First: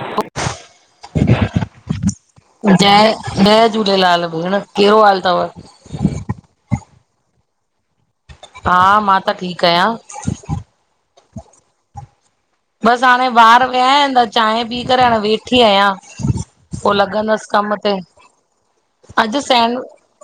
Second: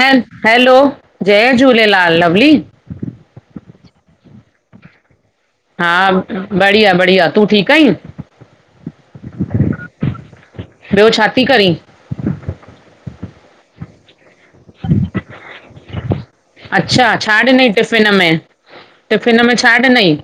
है हैलो, जय झूलेलाल लवली। जय, जय झूलेलाल, भेण कहिड़ो हाल तव? हा बढ़िया बढ़िया तूं ठीक आहीं? हा मां त ठीक आयां। ॿियो छा थी करीं? बसि हाणे ॿार विया आहिन त चांय पी करे हाणे वेठी आयां, पो अच्छा छा लॻंदसि ॾिनई कम ते। टिफ़िन में अॼु टिफ़िन में छा सेंन ॾिनई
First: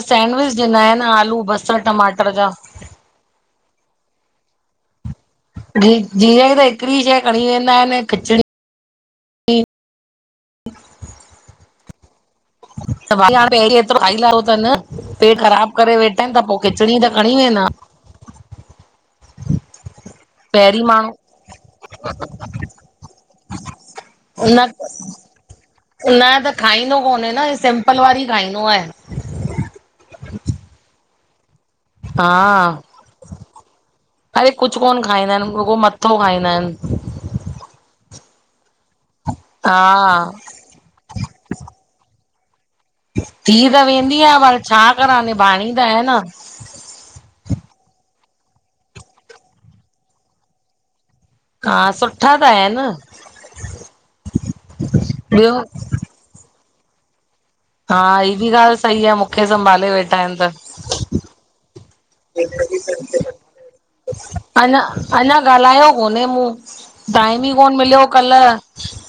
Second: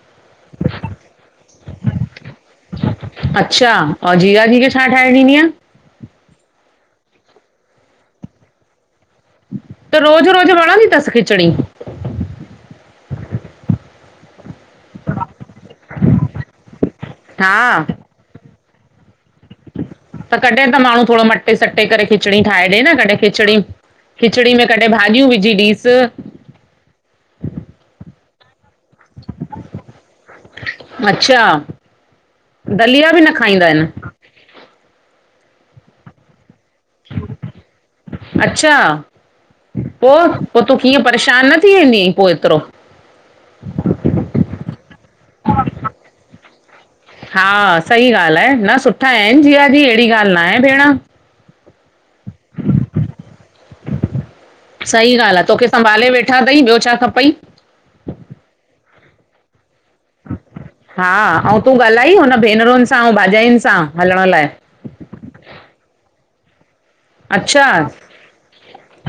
सेंंडविच ॾिना आहिनि आलू बसर टमाटर जा। अच्छा आओं जीजाजी खे छा ठाहे ॾीन्दीअं? जी जीजाजी त हिकिड़ी शह खणी वेंदा आहिनि खिचड़ी। त रोज रोज वणन्दी तस खिचणी? [unintelligible] पेट ख़राब करे वेठा तेखां पो खिचड़ी त खणी हा वेंदा त कॾें त माण्हू थोड़ो मटे सटे करे खिचड़ी ठाहे ॾे न, कॾें खिचड़ी खिचड़ी न में कॾहिं भाॼियूं विझी ॾीस न त खाईंदो कोन्हे न, ही सिम्पल वारी खाईंनो आए अच्छा। हा, दलिया बि न खाईंदा आहिनि अरे कुछ कोन खाईंदा आहिनि रुॻो मत्थो खाईंदा आहिन। अच्छा, पो हा पो तूं कीअं परेशान न थी वेंदी पो एतरो थी त वेंदी यां पर छा करां निभाणी त आहे न हा सही ॻाल्ह आहे, न सुठा आहिनि जीया जी अहिड़ी ॻाल्ह न आहे भेण। हा, सुठा त आहिन। सही ॻाल्ह आ, तोखे संभाले वेठा थई। ॿियो छा खपई? हा ही बि ॻाल्ह सही आ मूंखे संभाले वेठा आहिन त। हा-अऊं तूं ॻाल्हाई हुन भेनरुनि सां ऐं भाजाइयुनि सां, हलण लाए? अञा अञा ॻाल्हायो कोनहे मूं, टाइम ई अच्छा कोन मिलियो कल्ह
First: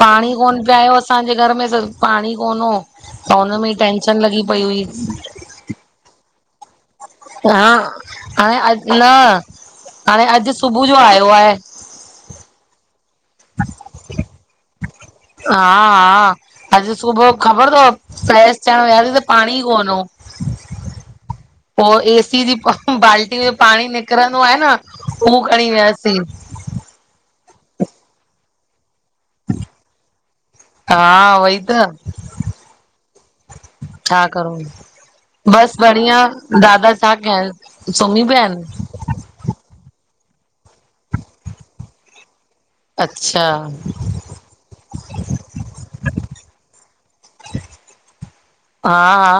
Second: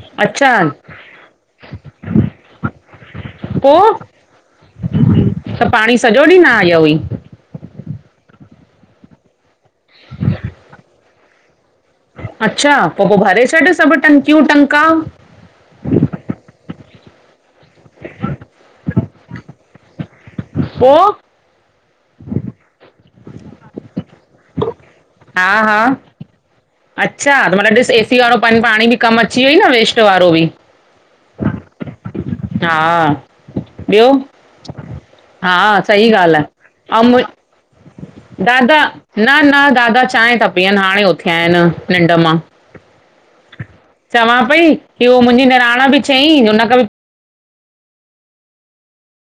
पाणी, अच्छा कोन पे आयो असांजे घर में त पाणी कोन हो त हुनमें ई पोइ टेंशन लॻी पई हुई त पाणी सॼो ॾीं न आयो हुअई? हा, हाणे अ- न, हाणे अॼु सुबुह जो आयो आहे अच्छा, पो पो भरे छॾ सभु टंकियूं टंका हा हा अॼ सुबुह ख़बर थव फ्रेश थियण विया सीं त पाणी ई कोन हो। पो? पो, ए सी जी बाल्टी में पाणी निकरंदो आहे न हू हा खणी हा वियासीं। अच्छा त मतलब ॾिस ए सी वारो पन् पाणी बि कमु अची वई न वेस्ट वारो बि हा, उवई त हा ॿियो छा करूं? हा बस सही ॻाल्हि बढ़ियां दादा आहे ऐं छा मु कय सुमि पिया आएन? दादा न न दादा चांयं था पीअन, हाणे उथिया आहिन निंड मां अच्छा चवां पई कि उहो मुंहिंजी निराण बि चयईं हुन खां बि हा हा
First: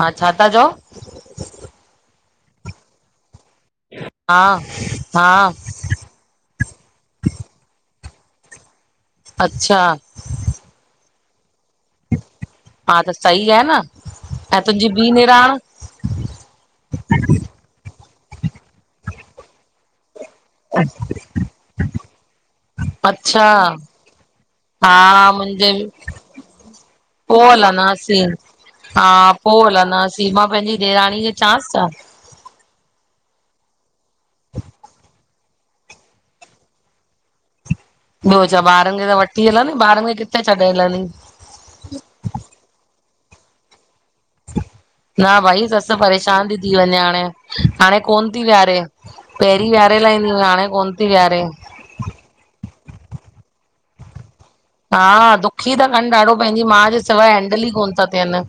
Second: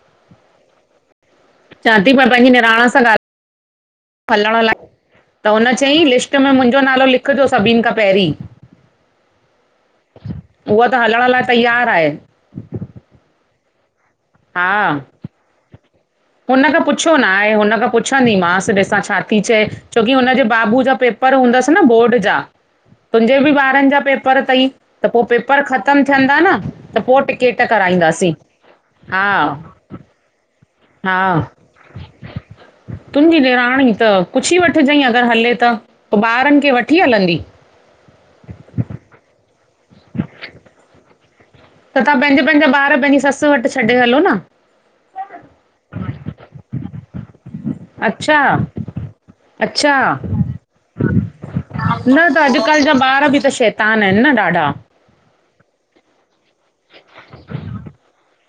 हा, छा था चओ? चां ती मां पैंजी निणान सां हा ॻाल -हलण लाए- हा त हुन चईं लिस्ट मां मुंजो नालो लिखजो सभिन खां पहिरीं अच्छा उहा त हलण लाए तैयार आए। हा त सई आहे न ऐं हा तुंहिंजी ॿी निणान? हुन खां पुछो न आहे, हुन खां पुछंदीमास ॾिसां छा थी चए छोकी हुनजे बाबू जा पेपर हूंदस न बोर्ड जा तुंजे अच्छा बि ॿारन जा पेपर तई हा त पो पेपर मुंहिंजे ख़तम थियंदा न त पो टिकेट कराईंदासी हा पो हलंदासी, मां पंहिंजी ॾेराणी खे चांस छा? तुंजी ॾेराणी त पुछी वठजंइ अगर हले त, पो ॿारन खे वठी हलंदी? ॿियो छा ॿारन खे त वठ्ठी हलंदी, ॿारन खे किथे छॾे हलंदी? त तां पेंजा पेंजा ॿार पंहिंजी ससु वट छॾे हलो न न भई ससु परेशान ती थी वञे हाणे हाणे कोन अच्छा ती वियारे, पहिरीं अच्छा वियारे लाइंदी हुई हाणे कोन ती वियारे न त अॼुकल्ह जा ॿार बि त शैतान आहिन, न ॾाढा। हा, दुखी ता कनि ॾाढो पंहिंजी माँ जे सिवाय हैंडल ई कोन था थियनि।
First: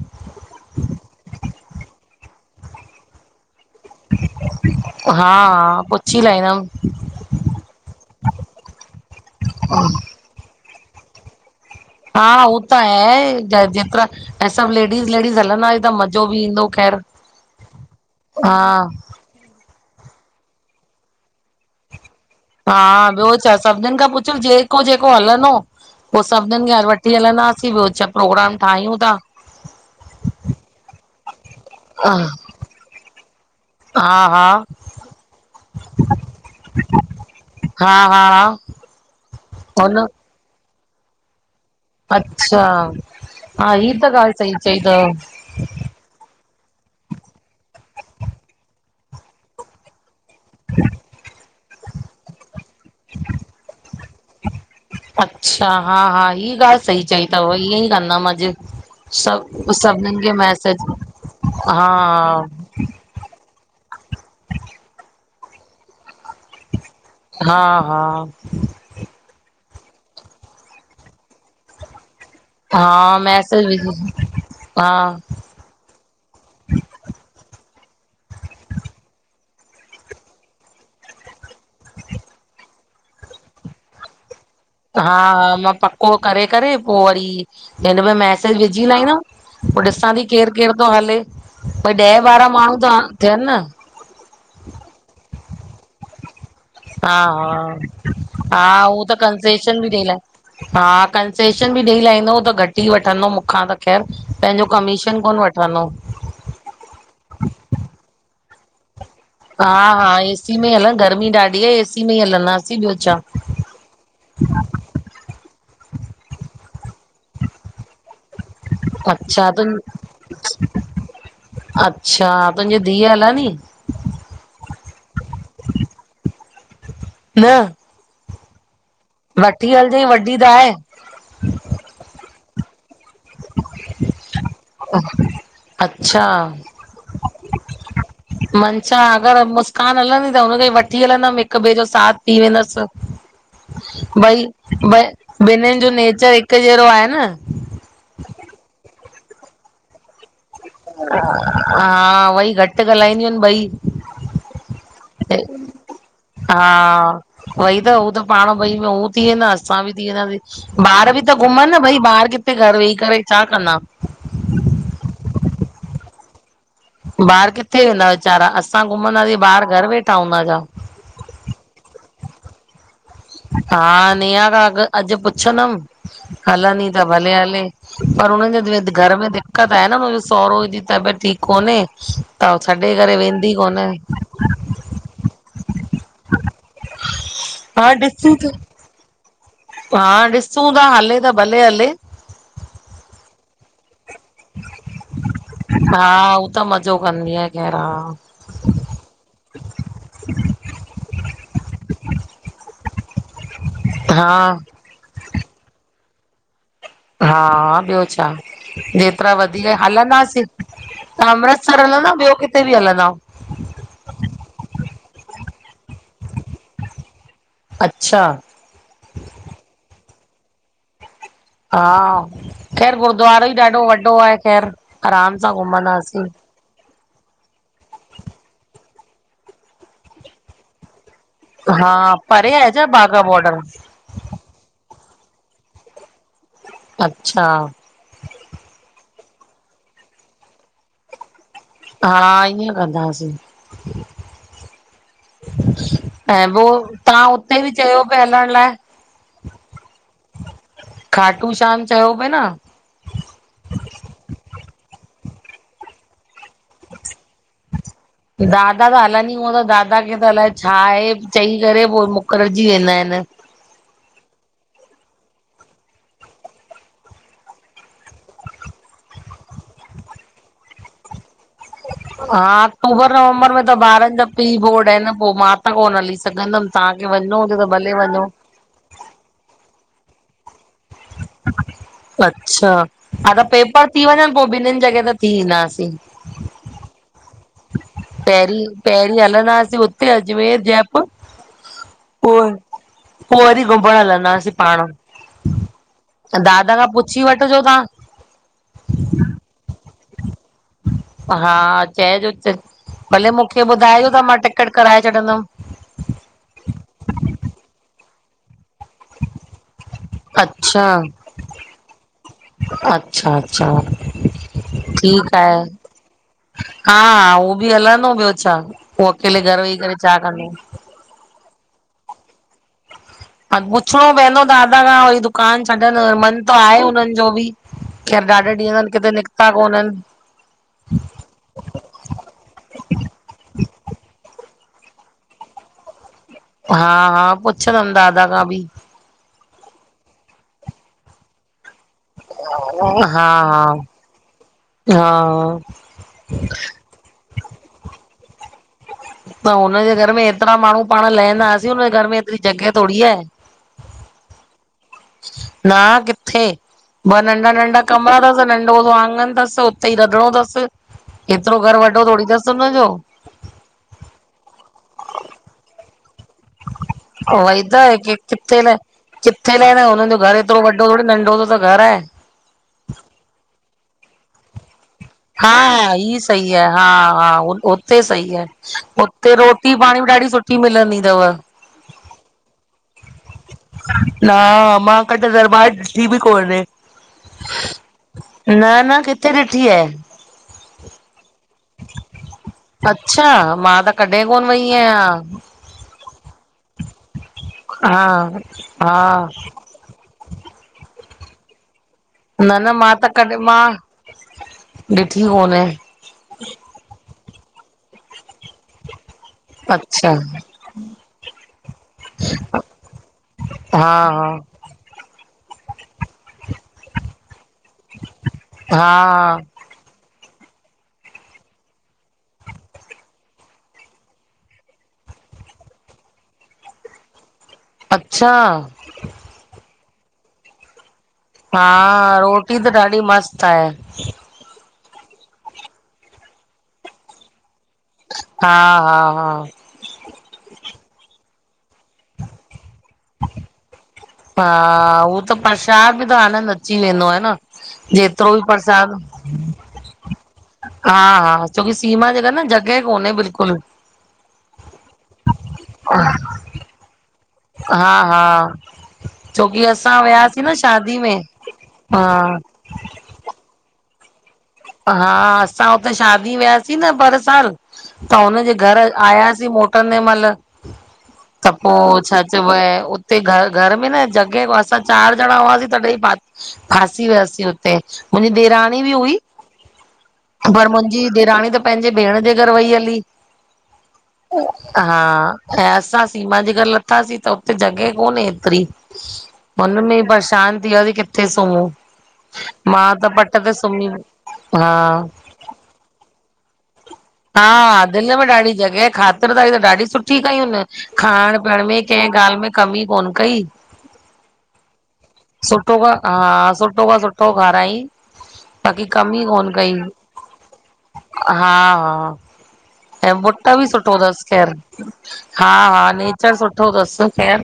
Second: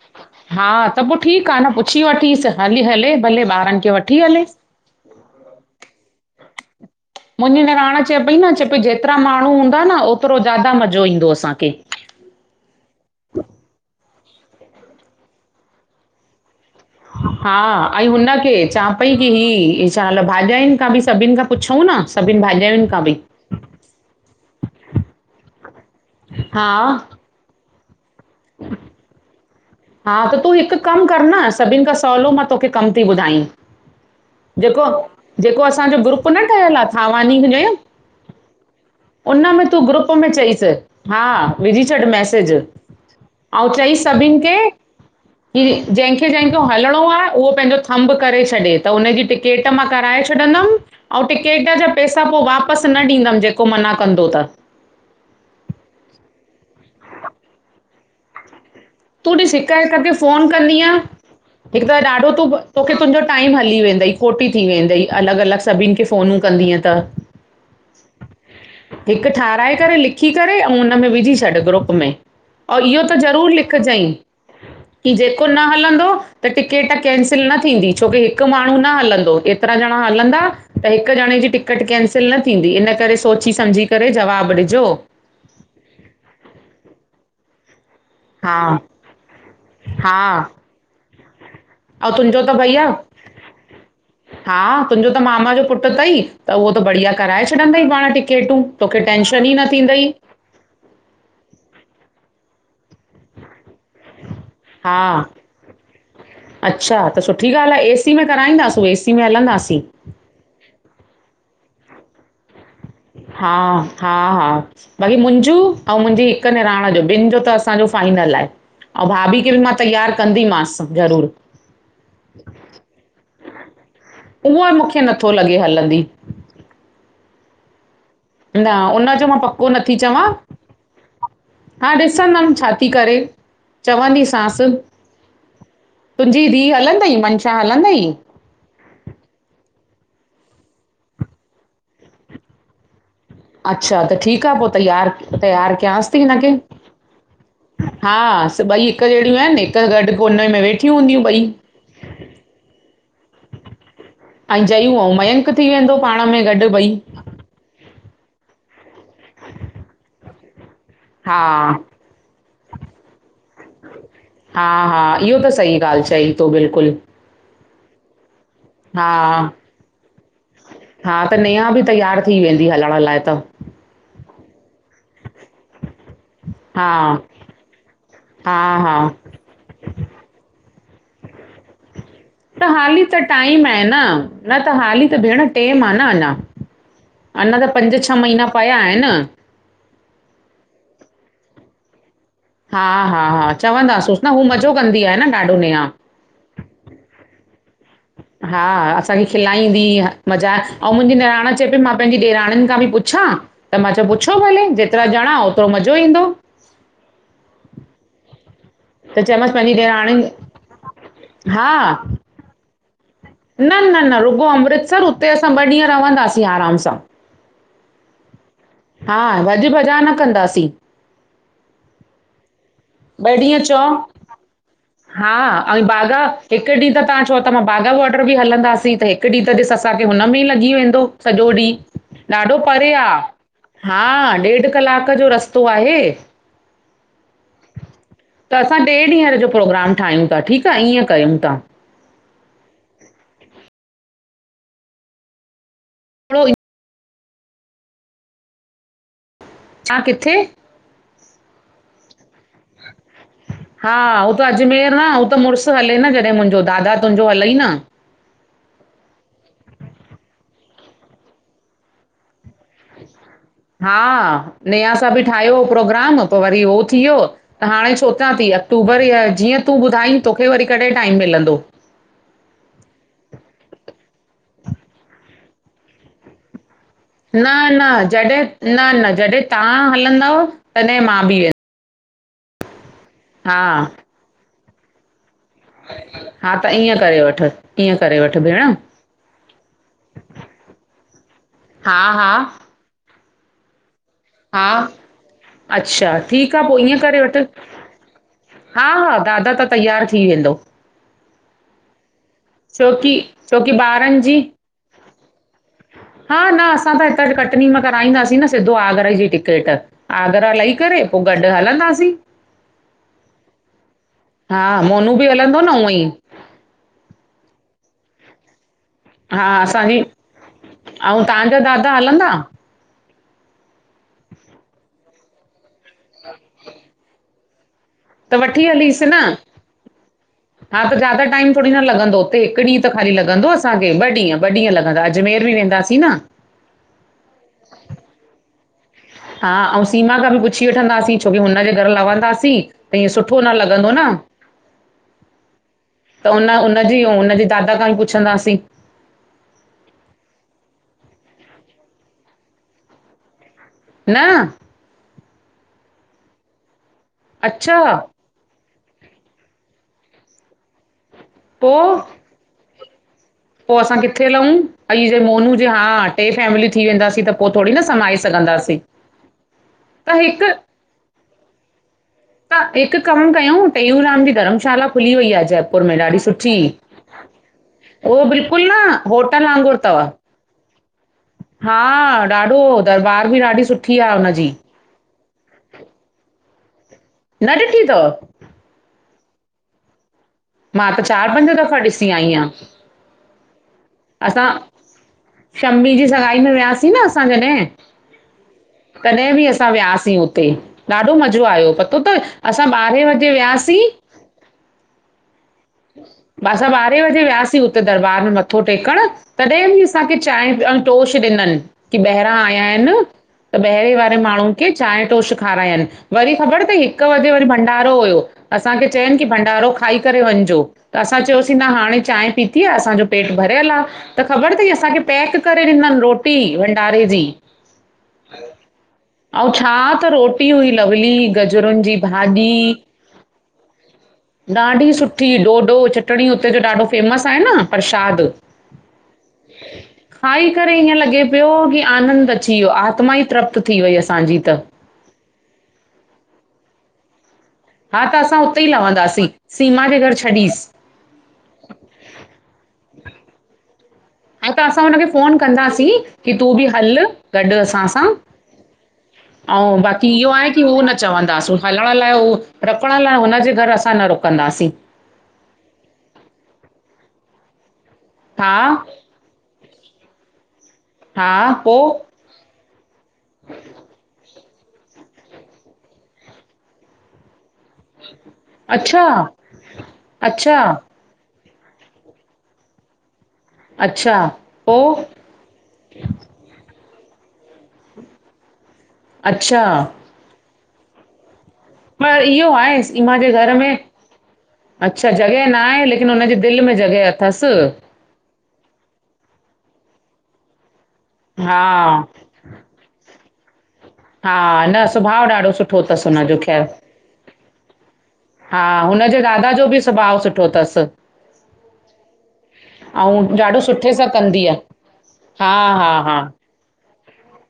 हा, त पो ठीक आ न पुछी वठीस हली हले भले ॿारनि खे वठी हले। हा, हा पुछी लहींदम। मुंहिंॼी निराण चए पई न, चए पई ॼेतिरा माण्हू हूंदा न ओतरो ज्यादा मज़ो ईंदो असांखे। हा हो त आहे, चाहे ॼेतिरा ऐं सभ लेॾीज़ लेॾीज़ हलंदास त मज़ो बि ईंदो ख़ैर। हा, अईं हुनखे हा चां पई की ही साल भाॼाइनि खां ॿि सभिन खां पुछऊं ना? हा ॿियो छा सभिननि खां पुछयमि जेको, जेको हलंदो। पो सभिनीनि खे हा वठी हलंदासीं ॿियो छा, प्रोग्राम ठाहियूं था। हा त तूं हिकु कमु कर न सभिनि खां सवलो मां तोखे कम थी ॿुधाई। हा, हा, जेको, जेको असांजो ग्रुप न ठहियलु आ थावानी ॼे हा हा उन में तु हुन ॻुप में चईस हा, विॼी छॾ मैसेॼ। अच्छा आउ चई सभिनि खे छा कि ॼहिंखे ॼहिखे हलणो आहे, उहो पंहिंजो थम्भ करे छॾे, त हुनजी टिकेट मां कराए छ छॾंदुमि। अंउं टिकेट जा पैसा पो वापसि न ॾींदमि, जेको मना कंदो त। अच्छा, हा, हा, ईह ॻाल्हि सही चई अथव ईअं ई कंदमि अॼु। तूं ॾिस हिक सभ हिक खे सभिनीनि फोन मैसेज कंदीअ, हिक हा त ॾाढो तूं तोखे, तुंहिंजो टाइम हली वेंदई, खोटी थी वेंदई, अलॻ अलॻ सभिनि खे फ़ोन कंदीअ त हा, हा हिक ठाराए करे, लिखी करे, अऊँ हुन में विझी छॾ ग्रुप में और इहो त हा ज़रूर मैसेज विझ लिखजईं, हा कि जे को न हलंदो त टिकिट कैंसिल न थींदी, छोकी हिकु माण्हू न हलंदो एतिरा ॼणा हलंदा त हिकु ॼणे जी टिकट कैंसिल न थींदी, इन करे सोची समझी करे जवाबु ॾिजो। हा हा, मां पको करे, करे पो वरी हिन मे मैसेज हा विझी लाईदम, पो ॾिसां हा थी केर, केर थो हले। पर ऐं ॾह तुंहिंजो ॿारा त माण्हू भैया त थियनि न हा, तुंहिंजो त मामा जो पुट थई। त उहो त बढ़िया हा कराए हा छॾदई पाण टिकेटूं, हा हू तोखे त टेंशन ई न कंसेशन बि ॾेई थींदई। लाइ हा, कंसेशन ॿि ॾेई लााईंदो उहो त घटि ई वठंदो मूंखां त ख़ैर पंहिंजो हा कमीशन कोन वठंदो। अच्छा, त सुठी ॻाल्हि आहे एसी में कराईंदासुं ए सी में हलंदासीं हा, हा, एसी में हि हलन गर्मी ॾाढी ए एसी में ई हलंदासीं ॿियो छा हा, हा, हा भई मुंहिंॼो आऊँ मुंहिंॼी हिक निणाण जो ॿिनि ॼो त असांॼो फाइनल आहे। अंऊँ भाभी अच्छा खे बि तु मां तैयार कंदीमासि ज़रूर अच्छा, तुहिंॼी धीअ हलंदी? उहो मुखे नथो लॻे हलंदी न न, उनजो मां पको वठी नथी हलजांइ चवां वॾी त आहे हा, ॾिसंदम छा थी करे चवंदीसांस अच्छा तुंहिंॼी धीअ हलंदई, मंशा हलंदई? मंशा अगर मुस्कान हलंदी त हुनखे भी वठी हलंदम हिकु ॿै जो साथ थी वेंदस अच्छा त ॿई, ठीकु आहे पोइ ॿ तयारु तयारु ॿिन्हिनि जो कयांसि थी नेचर हिनखे हिकु ॼहिड़ो आहे न। हा, ॿई हिकु ॼेड़ियूं आहिनि हिकु गॾु हुन हा ॿई घटि ॻाल्हाईंदियूं आहिनि ॿई अंई जयूं अंऊँ मयंक थी वेंदो पाण में गॾु ॿई उअई त हू त पाण ॿई में हू थी वेंदा असां बि थी वेंदासी ॿार बि त हा घुमनि न भई ॿार किथे घरु वेही करे छा कंदा? हा, हा इहो त सही ॻाल्हि चई तो बिल्कुलु ॿार किथे वेंदा वेचारा, असां घुमंदासीं, ॿार घर वेठा हूंदा छा? हां, त नेहा बि तैयार थी वेंदी हलण लाइ त। हा, नेहा खां अॻु अॼु पुछदमि हलंनि हा त भले हले, पर हा हुननि जे हा घरु में दि दिक्क़त आहे न, हुनजो सौहुरो जी तबियत ठीकु कोन्हे हू त छॾे हाली त करे वेंदी टाइम आहे कोन्हे न न त हाली त भेण टेम आहे न अञा, अञा त हा पंज छह ॾिसूं महीना था पिया आहिनि न हा, ॾिसूं था हले त भले हले। हा हा हा चवंदासूंस, न हू मज़ो कंदी आ न ॾाढो नेहा हा त मज़ो कंदी आहे, खैर हा हा, असांखे खिलाईंदी मज़ा, ऐं मुंहिंजी निणान चए पई मां पंहिंजी ॾेराणुनि खां बि पुछां त मां चयो हा पुछो भले, जेतिरा ॼणा ओतिरो मज़ो ईंदो। हा, ॿियो छा त जेतिरा चयोमांसि वधीक पंहिंजी ॾेराणियुनि हलंदासीं, त अमृतसर हा हलंदव ॿियो किथे बि हलंदव? न न न रुगो अमृतसर, हुते असां ॿ ॾींहं रवंदासीं आराम सां। अच्छा हा, भॼ भॼा न कंदासीं। हा, खैरु ॿ गुरुद्वारो ई ॾींहं ॾाढो चओ वॾो आहे। ख़ैरु हा आराम सां ऐं बाघा घुमंदासीं। हिकु ॾींहुं त तव्हां चओ त मां, बाघा बॉर्डर बि हलंदासीं। त हिकु ॾींहुं त ॾिस असांखे हुन में ई लॻी वेंदो। सॼो ॾींहुं, हा ॾाढो छा परे बाघा आहे। बॉर्डर हा, ॾेढु कलाक जो रस्तो आहे।। अच्छा त, असां टे ॾींहं जो प्रोग्राम ठाहियूं था। ठीकु आहे ईअं कयूं था। हा। ईअं कंदासीं। थोरो ऐं पो, तव्हां उते बि चयो पिया हलण लाइ। हा, किथे? खाटू शाम चयो पए न? हा, हू त अजमेर न, हू त मुड़ुसु हले न जॾहिं मुंहिंजो, दादा तुंहिंजो हलई न। दादा, त हलनि ही कोन था, दादा के त अलाए छा आहे, चई करे पो मुकरिजी वेंदा आहिनि। हा, नेहा सां बि ठाहियो हो प्रोग्राम, पो वरी हो थी वियो त हाणे सोचिया थी, अक्टूबर या जीअं तूं ॿुधाई, तोखे वरी कॾहिं टाइम मिलंदो? हा, अक्टूबर नवंबर में त ॿारनि जा पर बोर्ड आहिनि न पो मां त कोन हली सघंदमि।। तव्हांखे, वञिणो न हुजे त न भले वञो।। जॾहिं न न जॾहिं तव्हां हलंदव, तॾहिं मां बि वें अच्छा, हा त पेपर थी वञनि, पोइ ॿिन्हिनि जॻह ता थी ईंदासीं। हा, त ईअं करे वठ। ईअं करे वठ पहिरीं, भेण पहिरीं हलंदासीं हुते अजमेर जयपुर हा हा पो पो, वरी घुमण हलंदास। हा, अच्छा ठीक आ दादा पो खां इअं करे पुछी वठ। वठिजो तव्हां हा हा दादा त तैयारू थी वेंदो। हा, चइजोस छो की भले छो मूंखे की ॿुधाइजो, ॿारनि त मां जी टिकट कराए छॾंदमि। हा, न असां त हितां कटनी मां कराईंदासीं न सिधो आगर गरा जी टिचेट आगरा लई करे पो गॾु हलंदासीं। अचछा‌‌ हा, मोनू बि आहे हलंदो न ऊअं ई। हा हा उह बि हलंदो ॿियो छा। उहो अकेले हा घर वेही करे असांजी छा कंदो अऊ तहांजा दादा हलंदा? हा पुछणो पवंदो दादा खां वरी दुकान छॾन मन त आहे हुनन जो बि खैर त ॾाढे वठी ॾींहंनि हलीसि खे न त निकता कोनन हा त ज्यादा टाइम थोड़ी न लॻंदो हुते हिकु ॾींहुं त ख़ाली लॻंदो असांखे ॿ ॾींहं ॿ ॾींहं लॻंदा अॾ अजमेर बि वेंदा सी न हा हा, पुछंदम दादा खां बि हा, अऊ सीमा खां बि पुछी वठंदासीं छोकी हुनजे घर लवं दासी त ईंय हा सुठो न हा लगंदो न हा त उन उन [unintelligible] हुन जे दादा खां ई पुछंदासीं। त हुनजे घर में एतरा माण्हू पाण लहंदासीं हुनजे घर में एतरी जॻह थोड़ी आहे। न! न किथे? ब नंढा अच्छा नंढा कमरा न नंढो सो आंगन तस उते ई रंधणो तस एतिरो घर वॾो थोड़ी तस हुनजो। पोइ असां किथे लहूं? अई जे मोनू जे हा टे फैमिली थी वेंदासीं त पो वई थोरी न त समाए किथे न सघंदासीं किथे लेण हुनन त जो घर हिकु एतरो वॾ थोड़ो नंढो सो त घर आहे। त हिकु कम कयउं टेऊूंराम जी धर्मशाला खुली वई आहे हा जयपुर में ॾाढी ई सही सुठी आहे हा हा उते उहो सही आ‌ बिल्कुलु न उते होटल रोटी वांगुरु अथव पाणी बि ॾाढी सुठ ठी मिलंदी तव। हा ॾाढो दरबार बि ॾाढी सुठी आ न हुनजी। [unintelligible] दरबार ॾिठी बि कोन्हे। न ॾिठी तव? न न किथे ॾिठी आए। मां त चार पंज दफ़ा ॾिसी आई आं। अच्छा मां त कॾह कोन वई आहियां। शम्मी जी सगाई में वियासीं न असां जॾहं हा हा तॾह बि अस् सां वियासीं हुते ॾाढो मज़ो आयो पतो तव न असां न मां ॿारहें त बजे कॾहिं मां वियासीं। ॾिठी कोने [unintelligible] सां ॿारहें वजे वियासीं हुते दरबार में मथो टेकण। तॾहिं बि अच्छा असांखे चांए ऐं तोश ॾिनन की ॿाहिरां आया आहिनि। त ॿाहिरे हा वारे हा माण्हून खे चांए तोश खारायन वरी ख़बर तई हिकु वॻे वरी भंडारो हुयो असांखे चयन की हा भंडारो खाई करे वञजो। त असां चयोसीं न हाणे चांय पीती आ, असांजो पेट भरियल आ। त ख़बर तई असांखे पैक करे ॾिनन रोटी भंडारे जी। अच्छा। अऊं छा त रोटी हुई लवली हा गजरुन जी भाॼी रोटी त [unintelligible] ॾाढी सुठी डोडो, चटणी उते जो ॾाढो फेमस आहे न। प्रशाद हा हा हा खाई करे ईअं लॻे पियो की आनंद अची वियो आत्मा ई तृप्त थी वई असांजी त। हा उहो त परशाद मे त आनंद अची वेंदो आ न। हा त जेतिरो असां बि उतेई प्रसाद लहवंदासीं, सीमा जे घर छॾीस। हा हा छोकी सीमा जे घर न जग़ह कोन्हे बिल्कुल। [unintelligible] त असां हुनखे फ़ोन कंदासीं की तूं बि हल। गॾ असां हा सां, हा छोकी अऊ असां बाक़ी इहो वियासीं आहे की उहो न शादी में चवंदासीं हलण लाए। हा उह रुकण लाए, हुनजे घर असां न रुकदासीं। हां, असां हुते शादी में वियासीं न पर साल। त हुन, हा जे घर आयासीं मोटंदे मैहल। त पोइ छा। चऊं, उते घर में न जॻह असां चार ॾणा हुआसीं तॾई। फांसी वियासीं, हुते मुंहिंजी ॾेराणी बि अच्छा हुई। अच्छा पर, मुंहिंजी ॾेराणी त पंहिंजे भेण जे घर वई हली। अच्छा ऊह हां, पोइ हां ऐं, असां सीमा जे घर लथासीं त हुते जॻहि कोने एतिरी। अच्छा उन में, परेशान थी वेयासी किथे सुमम़ पर इहो, आहे सीमा जे घर में। हा अच्छा, जॻह न आहे लेकिन हुनजे दिल में जॻह आहे। हां, दिल में ॾाढी जॻहि ख़ातिर दारी त ॾाढी सुठी कयूं न। खाण पीअण में हा कंहिं ॻाल्हि में कमी कोन कई। हा न सुभाउ ॾाढो सुठो अथसि हुनजो खां, ख़ैरु सुठो खां सुठो खाराई। हा बाक़ी हुनजे कमी़ कोन दादा जो कई, बि सुभाउ सुठो अथसि हा हा। हां, ऐं पुट ॾाढो बि सुठे सुठो सां अथसि। कंदी आहे हा हा नेचर सुठो सुठो अथसि, खैर